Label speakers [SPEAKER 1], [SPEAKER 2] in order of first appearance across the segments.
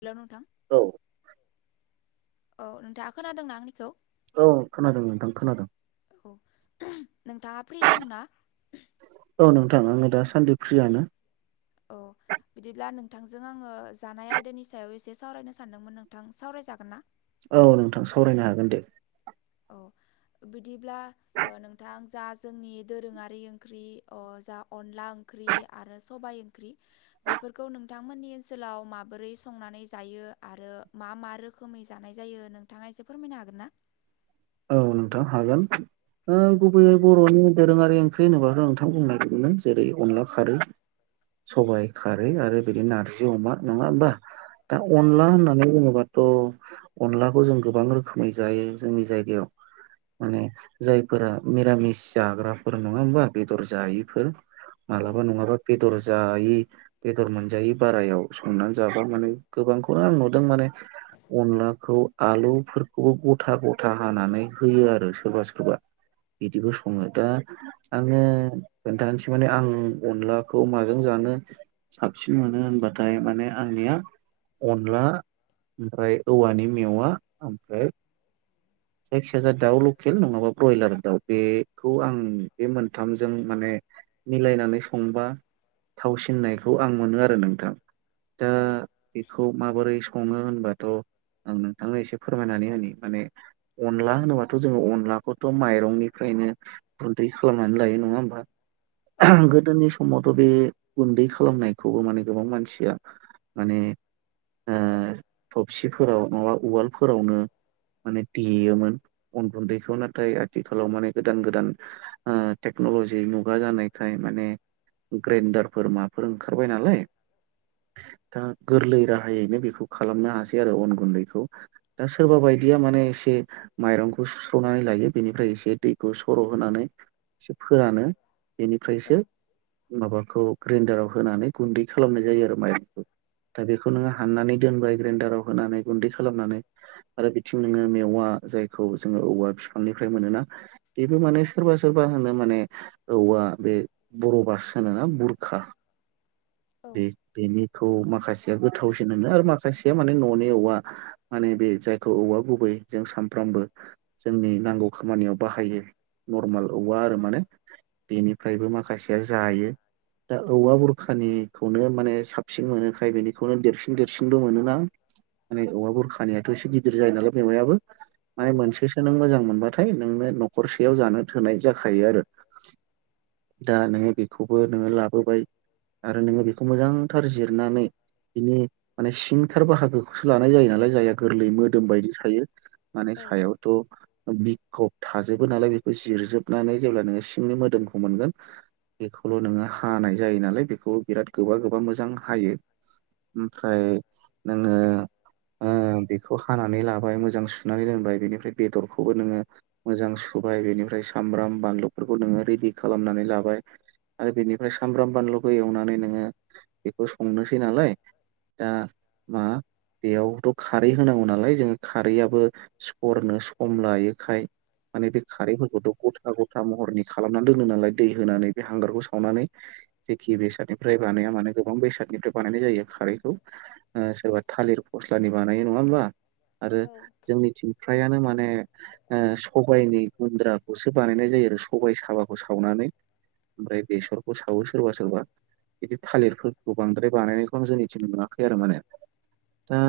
[SPEAKER 1] Hello नोंथां
[SPEAKER 2] औ
[SPEAKER 1] औ नोंथां खोनादोंना आंनिखौ?
[SPEAKER 2] औ खोनादों नोंथां खोनादों।
[SPEAKER 1] औ नोंथाङा फ्रि दंना?
[SPEAKER 2] औ नोंथां आंङो दा सान्दि फ्रियानो।
[SPEAKER 1] औ बिदिब्ला नोंथांजों आंङो जानाय आयदानि सायाव एसे साव सावरायनो सानदोंमोन नोंथां सावरायजागोन ना?
[SPEAKER 2] औ नोंथां सावरायनो हागोन दे।
[SPEAKER 1] औ बिदिब्ला नोंथां जा जोंनि दोरोङारि ओंख्रि अ जा अन अनला ओंख्रि आरो। सबाय ओंख्रि बेफोरखौ नोंथांमोननि ओनसोलाव माबोरै संनानै जायो आरो मा मा मा रोखोमै जानाय जायो नोंथाङा एसे फोरमायनो हागोन ना?
[SPEAKER 2] औ नोंथां हागोन। ओ
[SPEAKER 1] औ
[SPEAKER 2] गुबैयै बरनि दोरोङारि ओंख्रि होनोब्लाथ नोंथां बुंनाय बायदिनो जेरै अनला खारै। सबाय खारै आरो बिदिनो नारजि अमा नङा होमबा? दा
[SPEAKER 1] औ
[SPEAKER 2] अनला होननानै बुङोबाथ अनलाखौ जों गोबां रोखोमै जायो जोंनि जायगा। गायाव। माने जायफोरा मिरामिस जाग्राफोर नङा होमबा बेदर जायिफोर।
[SPEAKER 1] औ
[SPEAKER 2] मालाबा नङाबा बेदर जायि बेदर मोनजायै बारायाव संनानै जाबा माने गोबांखौनो आं नुदों माने। अनलाखौ आलुफोरखौबो गथा गथा। हानानै होयो आरो सोरबा सोरबा। बिदिबो संङो दा आंङो खोन्थानोसै माने आं अनलाखौ माजों जानो साबसिन मोनो होनबाथाय माने आंनिया अनला ओमफ्राय औवानि मेवा ओमफ्राय जायखिया जाया दाउ लकेल नङाबा ब्रयलार दाउ बेखौ आं बे मोनथामजों माने मिलायनानै संबा थावसिननायखौ आं मोनो आरो नोंथां। दा बेखौ माबोरै। संङो होनबाथ आं नोंथांनो एसे फोरमायनानै होनि माने। अनला होनोबाथ जोंङो अनलाखौथ माइरंनिफ्रायनो गुन्दै खालामनानै लायो नङा होमबा?
[SPEAKER 1] औ
[SPEAKER 2] गोदोनि समावथ बे। गुन्दै खालामनायखौबो माने गोबां मानसिया माने। थबसिफोराव माबा उवालफोरावनो माने। देयोमोन अन गुन्दैखौ नाथाय आथिखालाव माने गोदान गोदान टेकनलजि। मुगा जानायखाय माने ग्राइन्दारफोर माबाफोर ओंखारबाय नालाय। दा गोरलै राहायैनो बेखौ खालामनो हासै आरो अन गुन्दैखौ दा सोरबा बायदि। बायदिया माने एसे माइरंखौ सुस्रनानै लायो बेनिफ्राय एसे दैखौ सर होनानै। एसे फोरानो बेनिफ्रायसो
[SPEAKER 1] औ
[SPEAKER 2] माबा। खौ ग्रेन्दाराव होनानै गुन्दै खालामनाय जायो आरो माइरंखौ दा बेखौ नोङो हाननानै दोनबाय ग्रेनडाराव होनानै गुन्दै खालामनानै आरो बिथिं नोङो मेवा जाय जो औवा बिफांनिफ्राय मोनोना बेबो माने सोरबा सोरबा होनो माने औवा बे बर' भाष होनो ना बुरखा बे
[SPEAKER 1] औ
[SPEAKER 2] बेनि खौ माखासेया गोथावसिन मोनो आरो माखासेया माने न'नि औवा माने बे जायखौ औवा गुबै जों सानफ्रामबो जोंनि नांगौ खामानियाव बाहायो नरमेल औवा आरो माने बेनिफ्रायबो माखासेया जायो दा औवा बुरखानि खौनो माने साबसिन मोनोखाय बेनिखौनो देरसिन देरसिनबो मोनोना माने औवा बुरखानियाथ' एसे गिदिर जायो नालाय मेवायाबो माने
[SPEAKER 1] औ
[SPEAKER 2] मोनसेसो नों मोजां मोन नाथाय नोंनो न'खरसेयाव जानो थोनाय जाखायो आरो दा नोङो बेखौबो नोङो लाबोबाय आरो नोङो बेखौ मोजांथार जिरनानै बिनि माने सिंथार बाहागोखौसो लानाय जायो नालाय जायहा गोरलै मोदोम बायदि थायो माने सायावथ' बिखब थाजोबो नालाय बेखौ जिरजोबनानै जेब्ला नोङो सिंनि मोदोमखौ मोनगोन बेखौल' नोङो हानाय जायो नालाय बेखौ बिराद गोबा गोबा मोजां हायो ओमफ्राय नोङो ओ बेखौ हानानै लाबाय मोजां सुनानै दोनबाय बेनिफ्राय बेदरखौबो नोङो मोजां सु होबाय बेनिफ्राय सामब्राम बानलुफोरखौ नोङो रेडि खालामनानै लाबाय आरो बेनिफ्राय सामब्राम बानलुखौ एवनानै नोङो बेखौ संनोसै नालाय दा मा बेयावथ' खारै होनांगौ नालाय जोंङो खारैआबो सरनो सम लायोखाय माने बे खारैफोरखौथ' गथा गथा महरनि खालामनानै दोनो नालाय दै होनानै बे हांगारखौ सावनानै जेखि बेसाद ओमफ्राय बानाया माने गोबां बेसादनिफ्राय बानायनाय जायो खारैखौ ओ सोरबा थालिर फस्लानि बानाय नङा होमबाआरो जोंनि थिं फ्रायानो माने सबबायनि गुन्द्राखौसो बानायनाय जायो आरो सबायाइ साबाखौ सावनानै ओमफ्राय बेसरखौ सावो सोरबा सोरबा बिदि थालिरफोरखौ बांद्राय बानायनायखौ जोंनिथिन नुवाखै आरो माने दा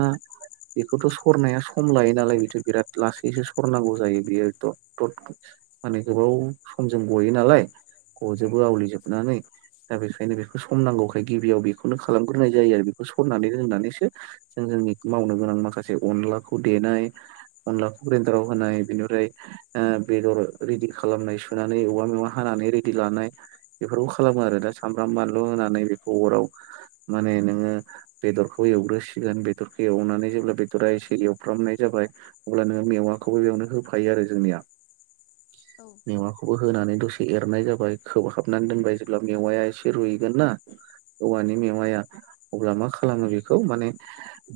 [SPEAKER 2] बेखौथ' सरनाया सम लायो नालाय बिथ' बिराद लासैसो सरनांगौ जायो बियो दद द माने गोबाव समजों गयो नालाय गजोबो आवलिजोबनानै दा बे बेखायनो बेखौ सम नांगौखाय गिबियाव बेखौनो खालामग्रोनाय जायो आरो बेखौ सरनानै रोंनानैसो जों जोंनि म मावनो गोनां माखासे अनखौ देनाय अनलाखौ ग्रेन्दाराव होनाय बेनिफ्राय बेदर रेदि खालामनाय सुनानै औवा मेवा हा रिदि लानाय बेफोरखौ खालामो आरो दा सामब्राम बानलु होनानै बेखौ अराव माने नोङो बेदरखौ एवग्रोसिगोन बेदरखौ एवनानै जेब्ला बेदरा एसे एवफ्रामनाय जाबाय अब्ला नोङो मेवाखौबो बेयावनो होफायो आरो जोंनिया
[SPEAKER 1] [inaudible]
[SPEAKER 2] मेवाखौबो होनानै दसे एरनाय जाबाय खोबहाबनानै दोनबाय जेब्ला मेवाया एसे रुइगोन ना औवानि मेवाया अब्ला मा खालामो बेखौ माने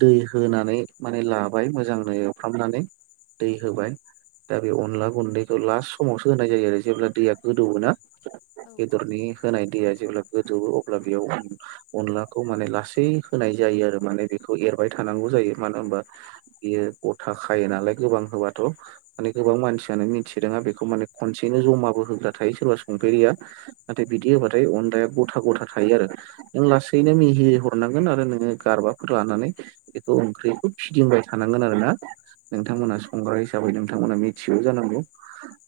[SPEAKER 2] दै होनानै माने ला खाबाय मोजांनो एवफ्रामनानै। दै होबाय दा बे अनला गुन्दैखौ लास्ट समावसो होनाय जायो आरो जेब्ला दैया गोदौयोना। बेदरनि होनाय दैया जेब्ला गोदौ अब्ला बेयाव अनलाखौ माने लासै होनाय जायो आरो माने बेखौ एरबाय थायो। होनांगौ जायो मानो होमबा बियो गथा खायो नालाय गोबां होबाथ' मान गोबां मानसियानो मिथि रोंङा बेखौफ माने खनसेयैनो जमाबो होग्रा थायो सोरबा संफेरिया नाथाय बिदि होबाथाय अन लाया गथा गथा थायो आरो नों लासैनो मिहि हरनांगोन आरो नोङो गारबाफोर लानानै बेखौ ओंख्रिखौ फिदिंबाय थानांगोन आरो ना नोंथांमोना संग्रा हिसाबै नों बिथांमोना मिथियौ जानांगौ।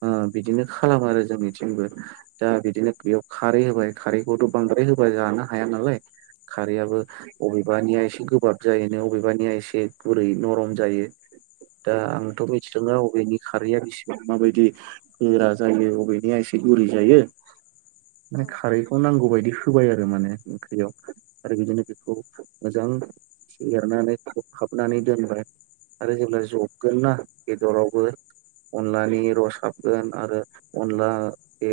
[SPEAKER 2] ओ बिदिनो खालामो आरो जोंनिथिंबो दा बिदिनो बेयाव खारै होबाय। खारैखौथ' बांद्राय होबा जानो हाया नालाय। खारैआाबो अबेबानिया एसे गोबाब जायोनो अबेबानिया एसे गुरै नरम जायो। दा आंथ' मिथिद रोंङा अबेनि खारैया बेसिबां माबायदि गोरा जायो अबेनिया एसे गुरै जायो माने खारै नांगौ बायदि होबाय आरो माने ओंख्रियाव आरो बिदिनो बेखौ मोजां एनानै खखाबनानै दोनबाय आरो जेब्ला जबगोन नना बेदरावबो अनलानि रस हाबगोन आरो अनला बे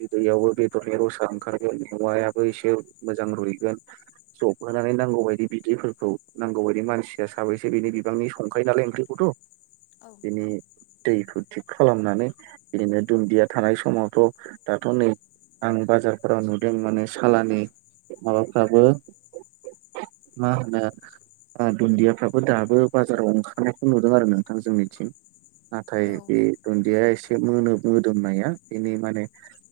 [SPEAKER 2] बिदैयावबो बेदरनि रसा ओंखारगोन औवायाबो एसे मोजां रुइगोन। जब होनानै नांगौ बायदि बिदैफोरखौ नांगौ बायदि मानसिया साबैसे बिनि बिबांनि संखायो नालाय ओंख्रिखौथ'। दिनि दैखौ थिग खालामनानै बिदिनो दुन्दिया थानाय समावथ' दाथ' नै आं बाजारफोराव नुदों माने सालानि माबाफ्राबो म होनो दुन्दियाफ्राबो दाबो बाजाराव ओंखारनायखौ नुदों आरो नोंथां जोंनिथिं। नाथाय बे दुन्दिया एसे मोनोब मोदोमनाया बेनि माने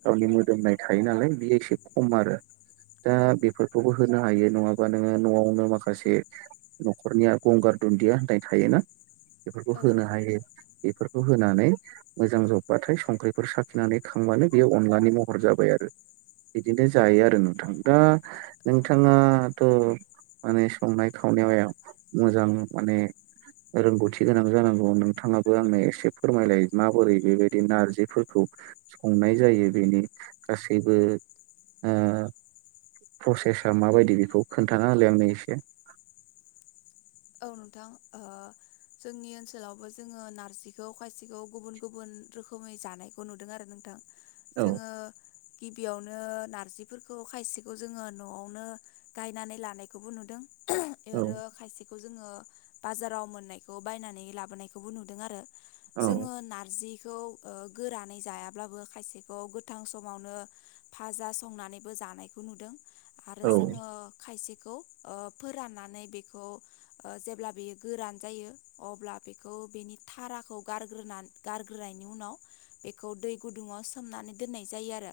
[SPEAKER 2] गावनि मोदोमनाय थायो नालाय बेयो एसे खम आरो। दा बेफोरखौबो होनो हायो नङाबा नोङो न'आवनो माखासे न'खरनिया गंगार दुन्दिया होननाय थायोना बेफोरखौ होनो हायो। बेफोरखौ होनानै मोजां जब्बाथाय संख्रिफोर साखिनानै खांबानो बेयो अनलानि महर जाबाय आरो। बिदिनो जायो आरो नोंथां दा नोंथाङा थ' माने संनाय खावनायाव मोजां माने रोंगौथि गोनां जानांगौ नोंथाङाबो आंनो एसे फोरमायलाय माबोरै बेबायदि नारजिफोरखौ संनाय जायो बेनि गासैबो प्रसेसा माबायदि बेखौ खोन्थाना होलै आंनो एसे।
[SPEAKER 1] औ नोंथां ओ जोंनि ओनसोलावबो जोङो नारजिखौ खायसेखौ गुबुन गुबुन रोखोमै जानायखौ नुदों आरो नोंथां।
[SPEAKER 2] औ
[SPEAKER 1] जोङो गिबियावनो नारजिफोरखौ खायसेखौ जोङो न'आवनो गायनानै लानायखौबो नुदों। इ
[SPEAKER 2] औ
[SPEAKER 1] आरो खायसे जोङो बाजाराव मोननायखौ बायनानै लाबोनायखौबो नुदों आरो।
[SPEAKER 2] औ
[SPEAKER 1] जोङो नारजि खौ गोरानै जायाब्लाबो खायसेखौ गोथां समावनो फाजा संनानैबो जा नायखौ नुदों आरो
[SPEAKER 2] औ
[SPEAKER 1] जोङो खायसेखौ ओ फोराननानै बेखौ ओ जेब्ला बेयो गोरान जायो अब्ला बेखौ बेनि थाराखौ गारग्रोना गार हारग्रोनायनि उनाव बेखौ दै गुदुङाव सोमनानै दोननाय जायो आरो।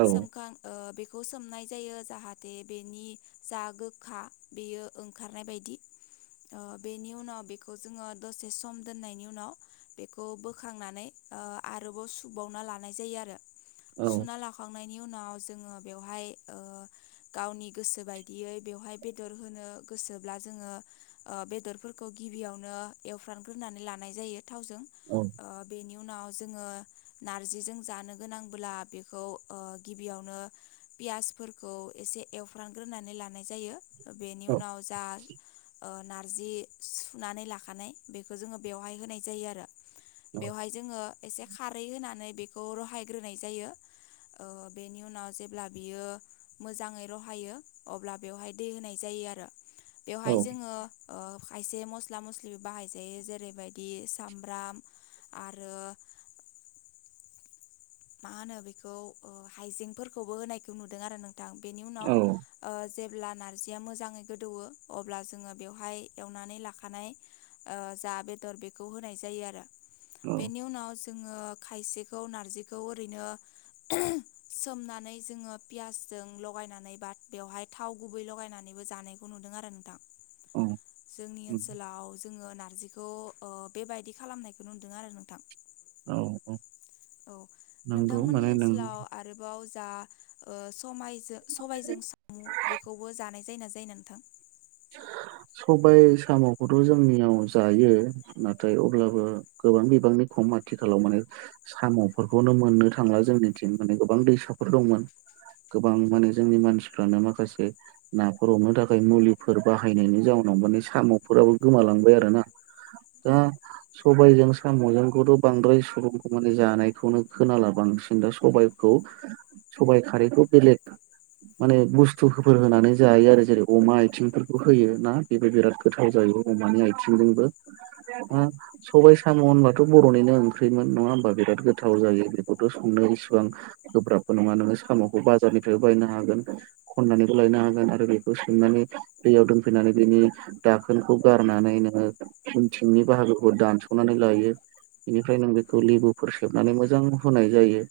[SPEAKER 2] औ
[SPEAKER 1] सोमखां ओ बेख खौ सोमनाय जायो जाहाथे बेनि जा गोखा बेयो ओंखारनाय बायदि। [inaudible] ओ बेनि उनाव बेखौ जोङो दसे सम दोननायनि उनाव बेखौ बोखांनानै ओ आरोबाव सुबावना लानाय जायो आरो
[SPEAKER 2] औ
[SPEAKER 1] सु ला नायनि उनाव जोङो बेहाय गावनि गोसो बायदियै बेहाय बेदर होनो गोसोब्ला जोङो बेदरफोरखौ गिबियावनो एवफ्रानग्रोनानै लानाय जायो थावजों
[SPEAKER 2] औ
[SPEAKER 1] ओ बिनि उनाव जोङो नारजिजों जानो गोनांब्ला बेखौ गिबियावनो पियासफोरखौ एसे एवफ्रानग्रोनानै लानाय जायो बेनि
[SPEAKER 2] औ
[SPEAKER 1] उनाव जा नार्जि सुनानै लाखानाय बेखौ जोङो बेवहाय होनाय जायो आरो बेवहाय जोङो एसे खारै होनानै बेखौ रहायग्रोनाय जायो ओ बेनि उनाव जेब्ला बियो मोजाङै रहायो अब्ला बेवहाय दै होनाय जायो। यो आर' बेवहाय जोङो अ खायसे मस्ला मस्लिबो बाहायजायो जेरैबायदि सामब्राम आरो मा होनो बेखौ ओ हाइजेंफोरखौबो होनायखौ नुदों आरो नों थां बेनि उनाव आ जेब्ला ना रजिया मोजाङै गोदौवो अब्ला जोङो बेयावहाय एवनानै लाखानाय आ जा बेदर बेखौ होनाय जायो आरो बेनि उनाव जोङो खायसेखौ नार्जि खौ ओरैनो सोमनानै जोङो पियासजों लगायनानै बा बेवहाय थाव गुबै लगायनानै बो जानायखौ नुदों आरो नोंथां
[SPEAKER 2] औ
[SPEAKER 1] जोंनि ओनसोलाव जोङो नार्जिखौ ओ बेबायदि खालामनायखौ नु दों आरो नोंथां
[SPEAKER 2] औ औ
[SPEAKER 1] औ
[SPEAKER 2] नंगौ
[SPEAKER 1] नोंथांमोननि
[SPEAKER 2] माने नों
[SPEAKER 1] ओनसोलाव आरोबाव जा ओ समायजो सबाइजों सामु बेखौबो जानाय जायो ना जायो नोंथां [inaudible]
[SPEAKER 2] सबाइ साम'खौथ' जोंनियाव जायो नाथाय अब्लाबो गोबां बिबांनि खम आथिखालाव माने साम'फोरखौनो मोननो थांला जोंनिथिं माने गोबां दैसाफोर दंमोन। गोबां माने जोंनि मानसिफ्रानो माखासे नाफोर हमनो थाखाय मुलि फोर बाहायनायनि जाउनाव माने साम'फोराबो गोमालांबाय आरोना
[SPEAKER 1] औ
[SPEAKER 2] दा सब बाइजों साम'जोंखौथ' बांद्राय सुबुंखौ माने जानायखौनो खोनाला बांसिन दा सबाइखौ सबाइ खारैखौ बेलेग माने बुस्थुफोर होनानै जायो आरो जेरै अमा आथिंफोरखौ होयो ना बेबो बिराद गोथाव जायो अमानि आइथिंजोंबो ओ
[SPEAKER 1] औ
[SPEAKER 2] सबाइ साम' होनबाथ' बर'निनो ओंख्रिमोन नङा होमबा बिराद गोथाव जायो बेखौथ' संनो इसिबां गोब्राब नङा नोङो साम'खौ बाजारनिफ्रायबो बायनो हागोन खन्नानैबो लायनो हागोन आरो बेखौ सोमनानै दैयाव दोनफैनानै बिनि दाखोनखौ गारनानै नोङो उनथिंनि बाहागोखौ दानस'नानै लायो बेनिफ्राय नों बेखौ लिबुफोर सेबनानै मोजां होनाय जायो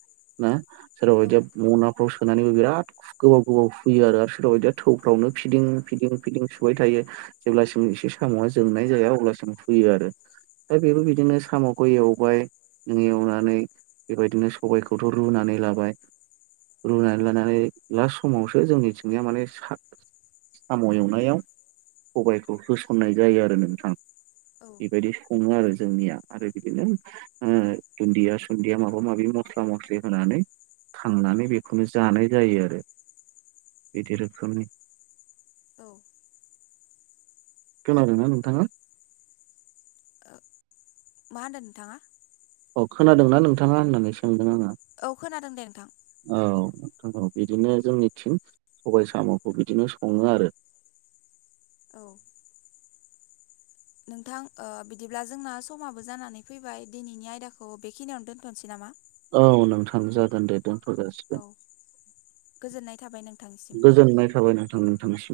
[SPEAKER 2] ना सोरबा
[SPEAKER 1] औ
[SPEAKER 2] बायदिया मनाफ्राव सोनानैबो बिराद गोबाव गोबाव हुयो आरो सोरबा बायदिया थौफ्रावनो फिदिं फिदिं फिदिं सुबाय थायो जेब्लासिम एसे साम'आ जोंनाय जाया अब्लासिम हुयो आरो दा बेबो बिदिनो साम'खौ एवबाय नों एवनानै बेबायदिनो सबायखौथ' रुनानै लाबाय रुनानै लानानै लास्ट समावसो जोंनिथिंनायया माने साग साम' एवनायाव सबाइखौ होसननाय जायो आरो नोंथां
[SPEAKER 1] औ
[SPEAKER 2] बेबायदि सङो आरो जोंनिया आरो बिदिनो ओ दुन्दिया सुन्दिया माबा माबि मस्ला मस्लि होनानै थांनानै बेखौनो जानाय जायो आरो बिदि रोखोमनि
[SPEAKER 1] औ
[SPEAKER 2] खोनादो नोंथाङा
[SPEAKER 1] ओ मा होनदो नोंथाङा
[SPEAKER 2] अ खोनादों ना नोंथाङा होननानै सोंदों आङो
[SPEAKER 1] औ खोनादों दे नोंथां
[SPEAKER 2] थां औ बिदिनो जोंनिथिं सबाइ साम'खौ बिदिनो सङो आरो
[SPEAKER 1] औ नोंथां ओ बिदिब्ला जोंना समाबो जानानै फैबाय दिनैनि आयदाखौ बेखिनियावनो दोनथ'सै नामा?
[SPEAKER 2] औ नोंथां जागोन दे। दोनथ'
[SPEAKER 1] औ
[SPEAKER 2] जासिगोन
[SPEAKER 1] गोजोननाय थाबाय नोंथांनिसिम।
[SPEAKER 2] गोजोननाय थाबाय नोंथां नोंथांनिसिम